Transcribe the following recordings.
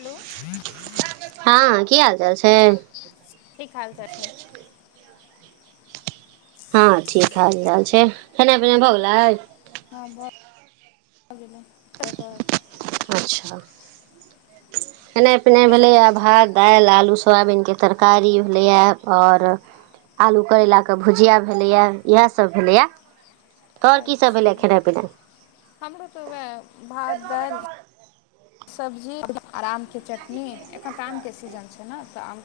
Hello हँ की हाल चाल छै? ठीक हाल चाल छै। हँ ठीक हाल चाल छै। खेनाइ पिनाइ आर भऽ गेलै हॅं भ गेलै, एइ पर अच्छा खेनाइ पिनाइ की सब भेलैए भात दालि, आलू सोयाबीनके तरकारी भेलैए और आलू करैलाके भुजिया भेलैए इहै सभ भेलैए। तोहर की सब अच्छा भेलै खेनाइ पिनाइ हमरो तऽ वैह भात, दालि सब्जी आर आम के चटनी एखन तऽ आम के सीजन छै न तऽ आम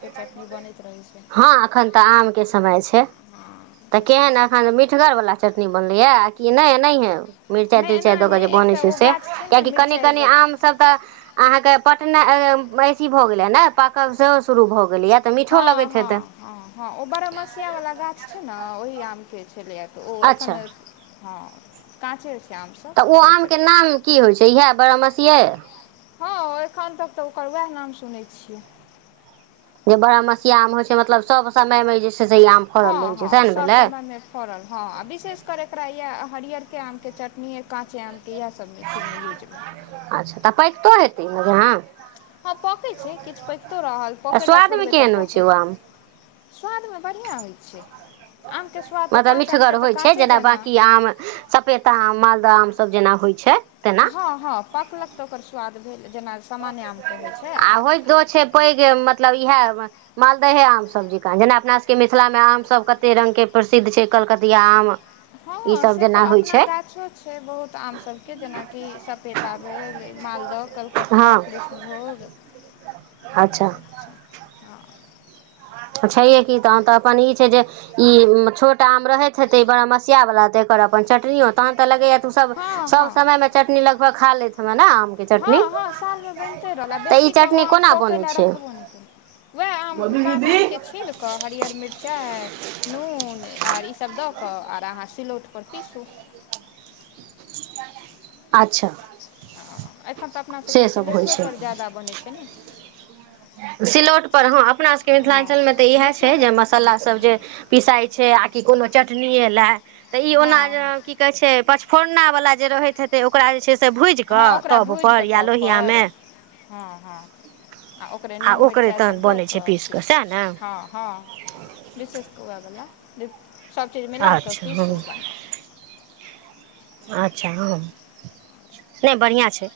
हॅं एखन तऽ आम के समय छै हँ तऽ से केहन छै एखन मिठगरवला चटनी बनलैए कि नहि नहिथं मिरचाई नहि तिरचाई दऽ केऽ एनाहे जे बनै एकटा छै ओ से गाछ छै ने कियाकि कनि मिरचाइ कनि आम ई सब त अहाँके पटनाइ अथीं भऽ गेलइ यैने पाकब सेहो शुरु भ गेलइ। हँ हँ हँ हँ ओ बरमसिया वला गाछ छै न ओहि आम के छलैयै तऽ ओ एखन अच्छा हँ काँचे छै। तऽ आमसभ ओ ओकरे आमके चटनी नाम की होइ छै इएह बारामसिये? हँ एखन तक तऽ ओकर वैह नाम सुनै छियै। जे बारहमसिया आम होइ छै मतलब सब समय मे जे छै से ई आम फड़ल हँ रहै छै हँ सैह ने सभ भेलै। समयमे फड़ल हँ आ विशेषकर एकरा यैह हरियरके आमके चटनी या काँचे आमके यैह सब में चीजमे यूज भेल। अच्छा तऽ पैकतो हेतै ने [unintelligible] हँ पकै छै किछ पकितो रहल आ पकै लै स्वादमे छोड़बै तऽ केहन होइ छै ओ पकत। आम स्वादमे बढ़ियां होइ छै। आमके स्वाद तऽ मतलब काँच आमके मिठगर तऽ होइ छै काँचे जेना बाँकी आम सपेता आम मालदह आम सब जेना होइ छै तेन। हँ हँ पकलक तऽ ओकर स्वाद भेल जेना सामान्य आमके होइ छै आ आर होइतो छै पैघ मतलब इहै। मालदहे आम सब जेंका जेना अपना सभके मिथिलामे आमसभ कते रङ्गके प्रसिद्ध छै कलकतिया आम हँ ई हँ सब से तऽ जेना होइ अपना छै गाछो छै बहुत आम सबके जेनाकि सपेता भेल मालदह, कल हँ ईसभ आच्छा सभ छै छैहे की तहन तऽ अपन ई छै जे ई छोट आम रहैत हेतै बारमसिया बला ते एकर अपन चटनियो तहन त लगैयै तू सब हँ हँ सब हँ समयमे चटनी लगभग खा लैत हेबैं ने के हँ चटनी हँ सालमे बनिते रहल आ तऽ ई बेसीेक ओ चटनी आम कोना पकै बनै लै छै रखबौ नहि वैह आम काॅंच आम के छील त हरियर मिरचाइ नून आर ईसभ दऽ कऽ आर अहाँ सिलौट पर पीसू। अच्छा ह एखन तऽ अपना से सभके सब होइ छै सिलौटेपर ज्यादा बनै छै ने। सिलौटपर हँ अपना सबके हँ मिथिलांचलमे तऽ इहै छै मिथिलामे जे तऽ से होइ छै मसल्लासभ जे हँ पिसाइ छै आ कि कोनो चटनिए लै तऽ ई ओना जे हँ की कहै छै पंचफोरना वला जे रहैत हेतै से ओकरा जे छै से हँ भुजिकऽ हँ ओकरा तब भूजि कऽ पर या लोहियामे तबपर हँ हँ आ ओकरे नून ओकरे तहन मिरचाइसभ दऽ बनै छै कऽ पीस पीसू सएह ने हँ हँ। विशेष कऽ वै बला जे सबचीज मिलाकऽ अच्छा हँ पीसू बनाउ अच्छा हँ नहि बढ़िआँ छै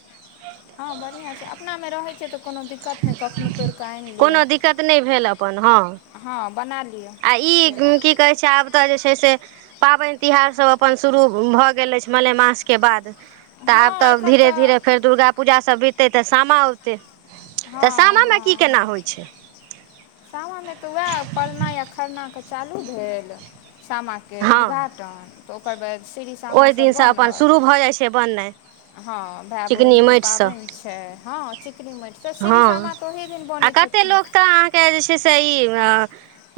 हँ बढ़िया छै अपना मे रहै छै तऽ कोनो दिक्कत नहि कखनो तोड़ि कऽ आनि लिअ कोनो दिक्कत नहि भेल अपन हँ बना लिय किग की कहै छै आब तऽ जे छै से पाबनि-तिहार सब अपन शुरू भऽ गेल अछि मलेमासके बाद तऽ हँ आब तऽ एखन धीरे-धीरे फेर दुर्गा पूजा सब बीततै तऽ सामा औतै हँ तऽ सामामे हँ की केना हँ होए छै सामामे तऽ वै परना या खरना कऽ चालू भेल सामा के हँ उद्घाटन तऽ ओकर बाद श्रीसामा ओहि सब दिनसँ अपन बनल शुरू भऽ जाइ छै बननाइ हँ भाय चिकनी बहिनके माटिसँ पाबनि छै हँ चिकनी मइट से श्रीसामा तऽ ओही दिन बनैत छथिन कते लोक तऽ अहाँके जे छै से ई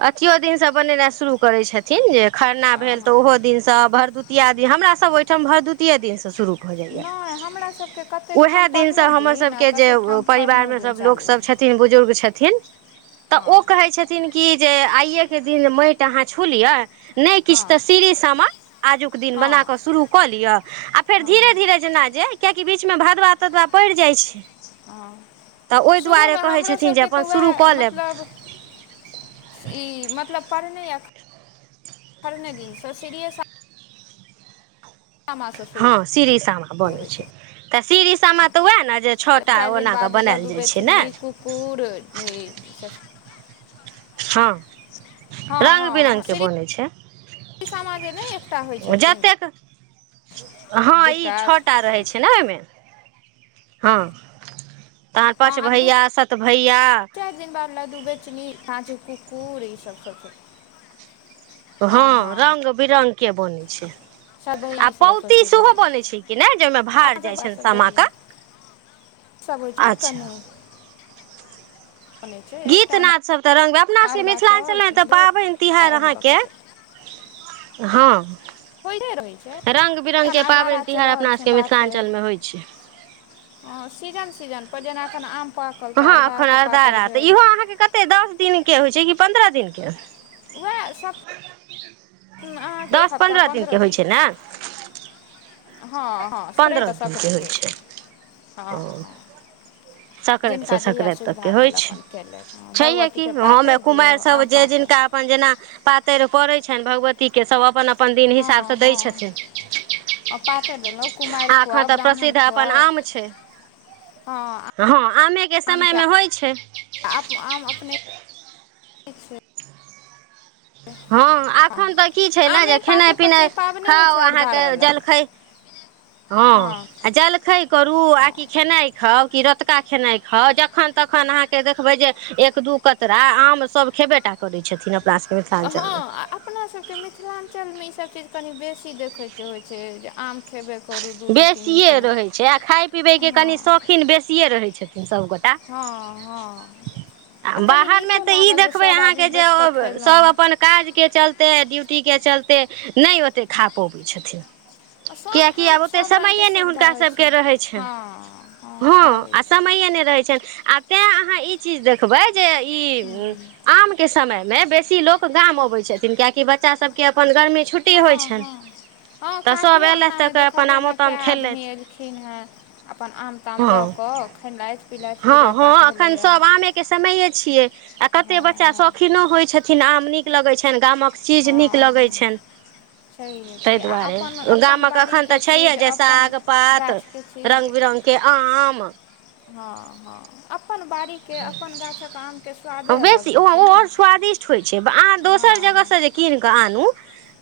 अथियो दिन से बनेनाइ शुरू करै छथिन जे खरना भेल तऽ हँ ओहो दिनसँ भरदुतिआ दिन स हमरासब ओहिठाम भरदुतिये दिनसँ शुरू भऽ जाए यै नहि हमरासभके कतेक ठाम ओहे दिन परनो सऽ हमर दिन सब आ के जे कतेक ठाम परिवार खरनो में दिन सब लोक चालू सब छ थिन बुजुर्ग छथिन तऽ हँ ओ कहय छथ थिन की जे आइयै के दिन मईट अहाँ छू लिय। नहि किछ हँ तऽ श्रीसामा आजुक दिन बना हँ कऽ शुरू कऽ लिअ आ फेर हँ धीरे-धीरे जेना जे कियेकि बीच मे भादवा-तदवा पड़ि जाइ छै हँ तऽ ओहि दुआरे शुरूमे कहै हमरो छथिन जे सबके अपन तऽ वै शुरू कऽ लेब मतलब ई मतलब परने या खरने दिनसँ श्रीरिये सा हँ शुरू श्रीसामा बनै होइ छै छथिन तऽ श्रीसामा तऽ वै ने जे छ आ चारि दिन बाद ई लड्डू बेचनी कुकुर में स हँ रंग-बिरंगके बनै छै ई सामाजे नहि एकटा होए छथिन जतेक हँ ई दूटा छ टा रहै से छै कैले ओहिमे हऽ पांच हँ पाँच आ दू भैया सत भैया चारि दिन बाद लड्डू बैचनी चिनी पांचो कुकुर ई सब सब छै हँ रंग-बिरंगके बनै छै सभ यहाँ आ सभ सभ पउती चीज सेहो बन बनै छै कि नहि जाहिमे अपना भार जाई छनि सामा के सब ओहिठने अच्छा कनी गीत नादसब तऽ रंग-बि अपना सबके अरबा चाउर मिथिलांचलमे तऽ नेबो पाबनि आ तिहार एना कऽ अहाँके कऽ हँ होइतै रहै छै रंग बिरंग एखेन के अरदारा पाबनि चलि तिहार रहल अपना छैन सबके पातैर मिथिलाञ्चल मे होइ छै हँ सीजन-सीजनपर जेना एखन आम पाकल तऽ अरदाके पातरि भेल कतै दस दिन के होए छै कि पन्द्रह दिन के वैह स अहाँके एक दस हफ्ता पन्द्रह पन्द्र के होइ दिन छै ने हँ हँ सकरैत पन्द्रह तऽ दिनके सकरैत होए भेल छै हँ ओ हँ संक्रांति से जिनका जहिया संक्रांति तक के सुविधा होए भेल छै अपन केलथि हँ छइहै की भगवतीके हमें पातरि में दियौ कुमारि सब आम जे पाकल जिनका अपन जेना पातरि परै छनि भगवती के सब अपन-अपन अपन दिन हँ हिसाबसँ दै हँ छथिन पातरि देलहुँ कुमारि आ अखन खुआउ तऽ ब्राह्मण प्रसिद्ध अपन खुआउ आम छै हँ आमेके समयमे होय छै आब आम अपने ठीक छै। हँ एखन तऽ की छै ने, आमे जे पाकय खेनाइ- पर तऽ ई पिनाइ पाबनि होइ छै खाउ अहाँके अरदारावला जलखै हँ आ जलखै करू आ कि खेनाइ खाउ कि र रोतका खेनाइ खाउ, जखन तखन अहाँके देखबै जे एक दू कतरा आम सब खेबे टा करै छथिन अपना सभके मि हँ आ अपना सबके मिथिलाञ्चलमे ई सब चीज कनि बेसी देखैके होइ छै, जे आम खेबे करू। दुनू तीनू बेसिये टाइम रहै छै, आ खााय- पीबे के कनि हँ शौखिन बेसिये रहे छथिन सबगोटा। हँ हँ आ कनि बाहर में नीको तऽ इ लागल जे देखबै सभ आहां आदमी के जे, बैसि कऽ सब खयलहुँ अपन काजके चलते, ड्यूटीके चलते, नहि ओते खा पऽबै छथिन। सब ठाम ओते समये ने हुनका सभके रहै छैन, सएह हँ होइ आ छै समय नहि रहै छैन। आ तैँ अहाँ ई चीज देखबै जे ई हूँ आम के समय मे बेसी लोग गाम अबे छथिन, क्याकि बच्चा सब के अपन गर्मी छुट्टी होइ हँ- छनि हँ- हँ तऽ सभ काकियो अगना अयलथि मे तऽ देख अपन आमो खलियैन कए ताम आदमी खेलथि एलखिन हेँ, अपन आम- ताम हँ लऽ कऽ खेेलथि हँ - हँ एखन सब आमके के समये छियै, आ कते हँ बच्चा हँ शौखिनो होइ छथिन, आम नीक लगै छनि गामक। चीज नीक हँ हँ लगैत छनि। छैहे ताहि छै आ दुआरे अपन अपन गामक एखन बाड़ीके तऽ छैहियै चीज जे, अपन साग- पात गाछके चीज रङ्ग बिरङ्ग के आम। हँ- हँ अपन बाड़ी के, अपन गाछक आम। बेसी ओ-ओ आओर स्वादिष्ट होइत छै, अहाँ हँ दोसर हँ जगहसँ जे कीन कऽ आनू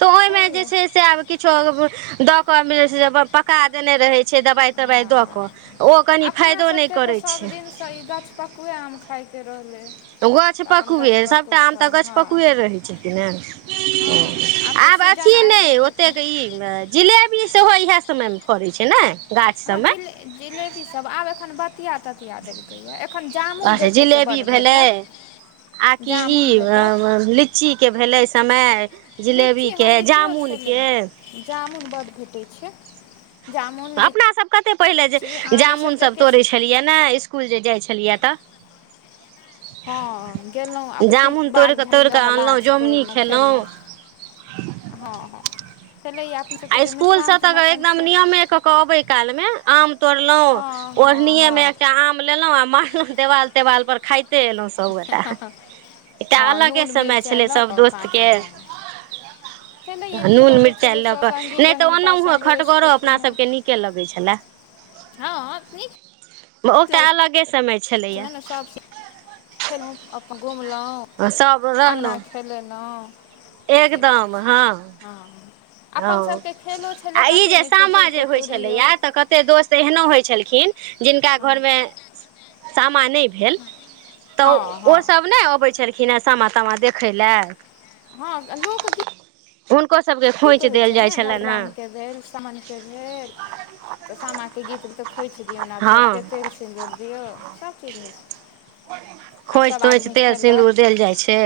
तऽ ओहिमे जे छैहे छै से आब, किछो दऽ कऽ पका देने रहै छै, दबाइ -तबाइ हँ दऽ हँ कऽ। ओ कनी अपना फायदो नहि सभके करैत सभ छै। दिनसँ तऽ ई गछ पकुए आम खााय के रहले गछ पकुए, सभटा आम तऽ गछ हँ पकुए रहै छै कि ने ओ, हँ तऽ आब अथि सीजन आबि ने गेलै तऽ ओतेक ई जिलेबी सेहो इएह समय में फड़ै छै ने? गाछ हँ सबमे जिले-जिलेबी सब, आब एखन बतिया -ततिया देल एखन जामुन अच्छा देखैके बड्ड जिलेबी भेलै भेटत, जामुन भेटत। लच्चीके भेलै समय, लीची जिलेबीके, हँ लीचियो छलै जामुनके। जामुन बड्ड भेटै छै। जामुन अपनासभ कते पहिले जे, लीची आम जामुन ईसभ तऽ सब एके तोड़ै सीजन छलियै नै। कुल जे जाइ छलियै तऽ। हँ गेलहुँ आब जामुन तोड़ि बाड़ी कऽ तोड़ि झाड़ीमे कऽ रहल अनलहुँ गाछ जोमुनी तोड़लहुँ खयेलहुँ। खेलहुँ ह हँ- हँ। छलैए आ अपनासभके जे इसकुलसँ तऽ मिथिलाञ्चलमे अपन एकदम छै नियमे कऽ के अबै काल में आम तोड़लों हँ हँ ओढ़नीे मे हँ एकटा आम लेलों, आ मारलहु देवाल तेवाल पर खाते एलहु। सभ गोटा एकटा हँ अलगे नून समय मिरचाइ छलै लऽ सभ कऽ काँच दोस्तके। आम बनै छलैए नीक नून लगैत मिर्चाई छलै लऽ सभ के सङ्गी नै तऽ बहिन पा ओनहुहे सङ्गे बैसि कऽ खटगरो अपना खेनाइ सभके नीके लगै छलए। हँ नीक ओ एटा अलगे समय छलैएा सब स फेनहुँ, अप्पन घुमलहुँ, सभ अङ्गना रहलहुँ खेलेलौंह एकदम, हाँ हं-हं अप्पन सबके खे आ, ई जे सामा जे होइ छलैया, तऽ कत्ते दोस्त एहनो होइ छलखिन जिनका हँ घरमे सामा नय भेल तऽ, हँ हँ ओ-ओसभ नय अबैत छल खिना सामा तामा देखैय लए। हं, लोक गी- हुनको सबके खोइं छैय ने, भगरामके भेल, समनके भेल तऽ सामा के गीत तऽ खोइंछ दिऔन आब सभ हँ केते? सिन्दूर दियौ, सब चीज होइ छै। आब खोंइच सभ -तोंइछ, आदमी तेल सिन्दूर खेलक देल जाइ छै,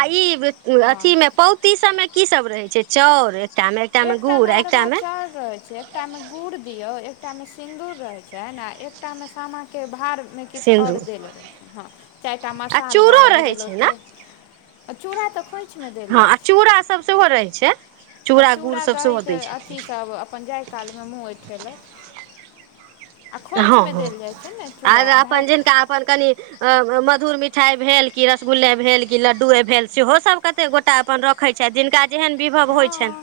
आ ई हँ अथी मे पौत्- ती सब मे की सब रहै छै, चाउर ए एकटा मेंअरवा चाउर रहय छै। एकटा मे गुड़ दियो, एकटा मे सिन्दूर रहय छैन आ एकटा मे सामा के भार मे किछु आओर सिन्दूर देल रहै, हं, चाइर टा आ मसाल चूड़ो गाड़ल रहै गेल छै ने ओतै। आ चूड़ा तऽ खोंइ- हाँ, आ चूड़ा सब सेहो रहै छै। हाँ, गुड़ चूड़ा सब सेहो दहीके दै अथि छथिन सभ अप्पन जाय कालमे मूँह ऐंठेलक। हं, हं -आगां आ अप्पन भाय जिनका अप्पन कनि मम-मधुर मिठाई भेल की, रसगुल्ले भेल की, लड्डुए भेल, सेहो सब कत्ते गोटा अपन रख खैय छैथ, जिनका जेहन विभव होइ छैन।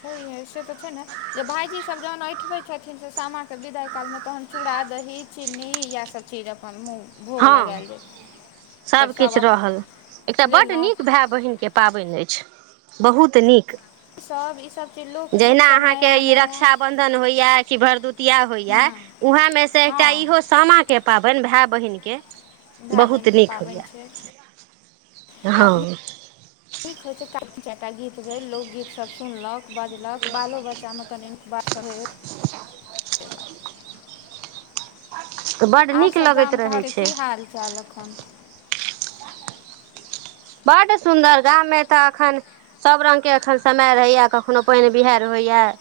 छैहे, सेतऽ छै ने? जे भाइजीसभ जहन एंठबैत छथिन से सामाके विदाइ कालमे तहन चूड़ा, दही, चीनी यैह सभ- चीर अप्पन मुंह। हं, सब सबकिछु रहल, अपन एकटा बड्ड लेलहुँ नीक भैऽए बहिनके पाबैन अइछ, बहुऽत नीक। सब ई सब जहिना अहाँके ई रक्षाबन्धन होइयै, कि भरदुतिआ होइयै हँ उहैएमे सँ एकटा हँ इहो सामाके पाबैन, भै-, बहिन के भाइ बहुत बहिनके नीक पाबनि होइयैऽ, छै हं ठीक होय छै, [unintelligible] टा गीत भेल, लोकगीत सब सुनलौं बजलक, बालो बच्चामे कनि नीक बात सभेल। तऽ बड्ड नीक आरसभ लगैत गाम रहै घारे छै की हाल -चाल एख्खन? बड्ड सुन्दर गाम मे तऽ एख्खन सभ रंग के एख्खन समय रहैयैऽ, कखनो पैइन- बिहाइड़ होइयैऽ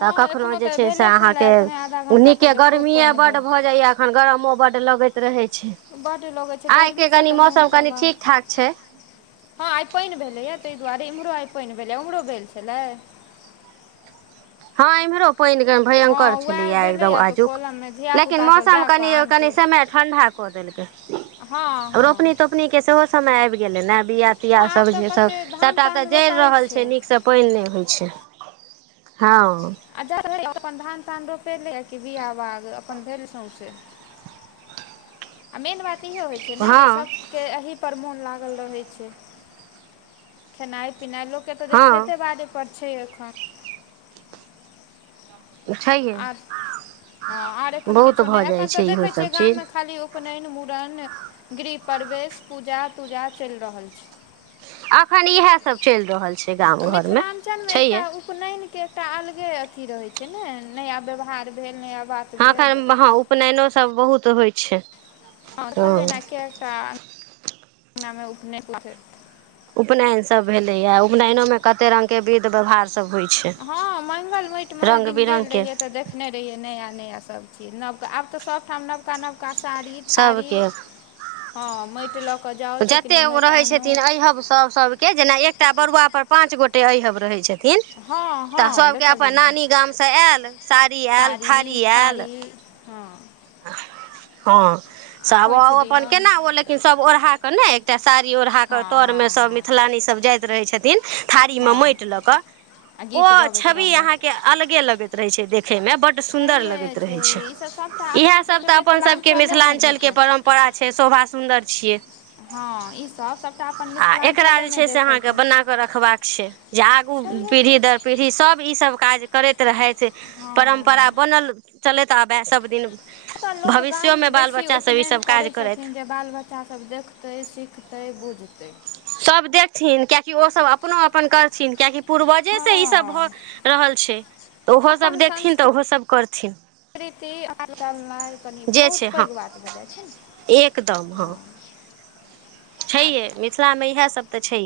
तऽ कखनो एखनो जे तऽ छै से भेले छलए अहाँके, एखने आधा घण्टा नीके पहिले खूब गर्मीए पानि बड्ड भेल भऽ जाइयैऽ एखन गरमो बड्ड लगैत रहै छै, बड्ड लगै छै आइके गर्मीसँ कनि तऽ मौसम कनि ठीक ठाक छै। हाँ, आइ पाइन भेलैए, तय दुआरे एम्हरो आइ पैइन भेलैयै, उम्हरो भेल छलै? हाँ, एम्हरो पैइन सम- हँ भयंकर उएह छलैयै एकदम्म भेलैए तऽ आजुक, कलममे लेकिन धियापुतासभ मौसम जा कऽ कनि, आम कनि समय ठंडा कदेलकय। हं-हं- पनी के सेहो समय आइब गेलय नैऽ, बिया तिया हँ आब सब तऽ जे सब कतेक धान सभटा तऽ तान जइर रोपाइ रहल छै, नीकसँ पानि नहि होइ छै। हाँ अच्छा से भेलै अपन धान तान रोपेले बिआ बाग अपन भेल सौंसे। आ मेन बात इ होइ छै ने जे हँ सब के एहि पर मोन लागल रहै छै, खेनाइ पिनाइ लोक केतऽ जे हँ खेते बाड़ी पर छै, एखन छैहे आर, हँ आर एखन बहुत किछो भऽ नहि जाइ एखन तऽ छै इहो देखै छियै सब गाम चीज मे खाली ओ उपनेन, मूड़न, गृहपवेश, पूजा- तूजा चैल रहल छै। अखन इहा सब चैल रहल छ। आ मिथलाञ्चल में एकटा उ उपनेन के एकटा अलगे अथी रहै छै ने, नया ब्यवहार भेल नया बात हँ, भेल अखन ब्-हँ उपनयनो सब बहुत होइ छै। हँ अँ-कलियने एकेटा नामे उपनेन ला छै। उपनयन सब भेलैया उपनयनोमें कते रंग के विध व्यवहार सभ होइ छै। हँ मंगलमैट मे ओहि रंग दिन गेल बिरंगके रहियै तऽदेख देखने रहियै नया नया सब चीज नवका आब तऽ सबठाम नबकानव कसारी थारी सबके हँ मैटलग जते ओ रहै छथिन अईहबसभ सभके जेना एक एकटा बरुआ पर पाँच गोटे अईहब रहैछथि। थिन हँ तऽ हँ सभके अपन देखलियै ने। नानी गामसँ ऐल साड़ी ऐल साड़ी थारी ऐल। थारी हँ हँ आ सावो खोइछ ओ अपन दियौन केना ओ लेकिन सब ओढ़ा तं नै एकटा साड़ी ओढ़ा के हँ तर में हँ सब हँ मिथिलानी सब जाइत रहै छथिन थारीम हँ मैट लऽ कअ आ ओ गीत गबैत छवि अहाँ के रहलथि अलगे लगैत रहे छै देखे मे बड सुंदर छैहे लगैत रहे छै। ईसभ सभटा इहे सब अपनासभके तऽ मिथिलाञ्चलेमे अपनसबकेमिथिलांचलके भेटत परम्परा छै शोभा सुंदर छियै। हँ ईसभ सभटा अपन आ एकरा जे मिथिलाञ्चलेमे छै से देखै अहाँके के बना रखबाक छै जे आगू पिढ़ी दर पिढ़ी सब ई सब काज करैत रहथि। परम्परा हँ बनल चलैत आबय सब दिन। तऽ लोक गाम बेसी उपनयन ईसभ करै काज करथि छथिन जे बाल बच्चा सब देखतै, सिखतै, बुझतै। सब देखथिन कियाकि ओसभ अपनो अपन करथिन कियाकि पूर्वजेसँ ई सब भऽ हँ रहल छै तऽ ओहो सब देखथिन तऽ ओहो सब करथिन। संकृति अपन [unintelligible] नाइ कनि जे बहुत छै हँ पैघ बात भऽ जाइ छै ने। एकदम हँ। छैहे मिथिला मे इएह सब तऽछै।